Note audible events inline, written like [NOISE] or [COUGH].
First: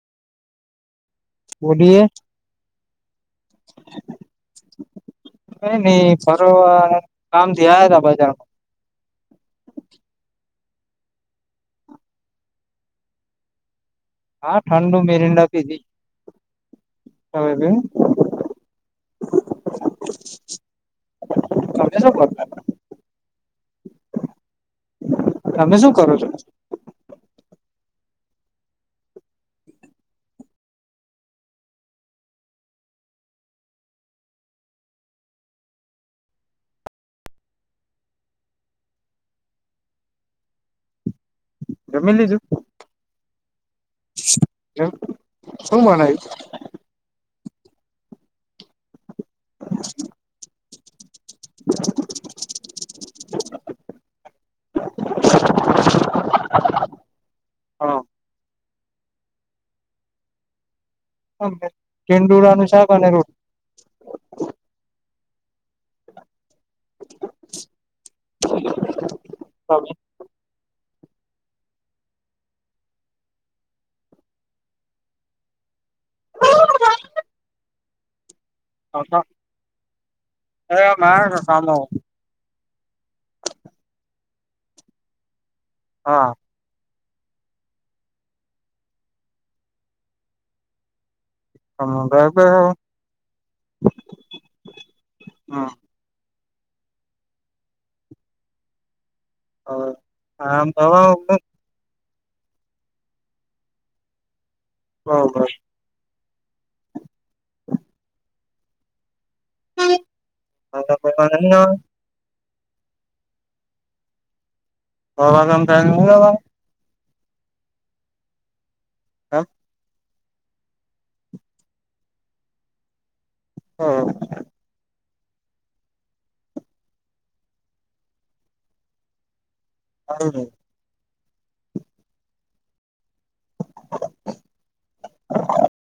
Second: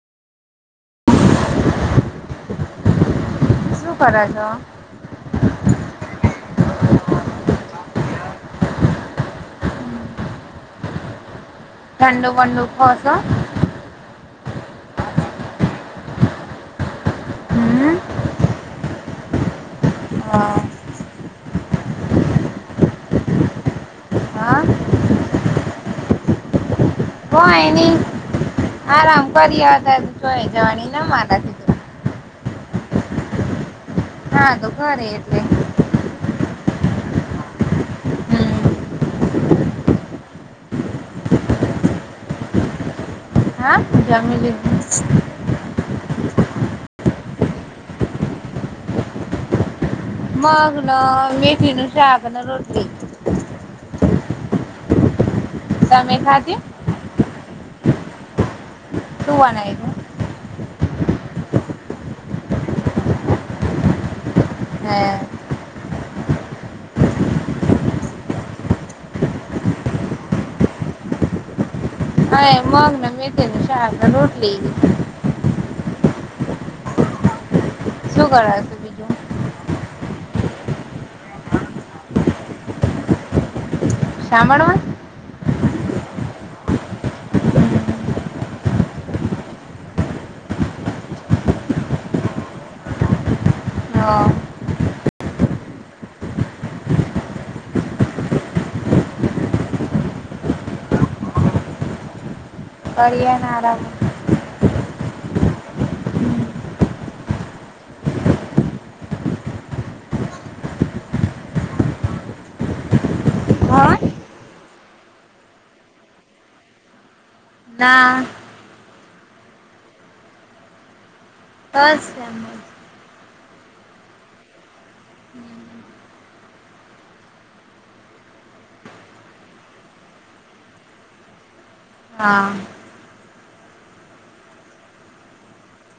બોલીએ, શું કરો છો નહી ફરો કામ થી આવયા તા બજાર. [INAUDIBLE] ઠંડુ વંડુ પીસો? હા ઠંડુ મેરંડા પીધી. અવે બે [INAUDIBLE] હમ હા તમે શું કરતા હતા હા તમે શું કરો છો? કોઈ નઈ આરામ કરી્યા હતા જોઈ જવાની મારા તિતો હા તો ખરે એટલે હમ્મ જમી લીથું હા જમી લીઘુંસ [INAUDIBLE] [INAUDIBLE] માગ નો મેઠી નું શાક અને રોટી [INAUDIBLE] તમે ખાદી હા શુ બનાયુતુ ડીંડોના નું શાક અને રોટલી હા [INAUDIBLE] હા એ મગને મેથી નું શાક ને રોટલી [INAUDIBLE] શું કરેસ [UNINTELLIGIBLE] અરે [UNINTELLIGIBLE] સામુ [UNINTELLIGIBLE] હા હ [UNINTELLIGIBLE] હ હા ભવા- અળિયા ના આરા બરોબર [UNINTELLIGIBLE] હા [UNINTELLIGIBLE] ના હા બસ એમજ હ આવજે હા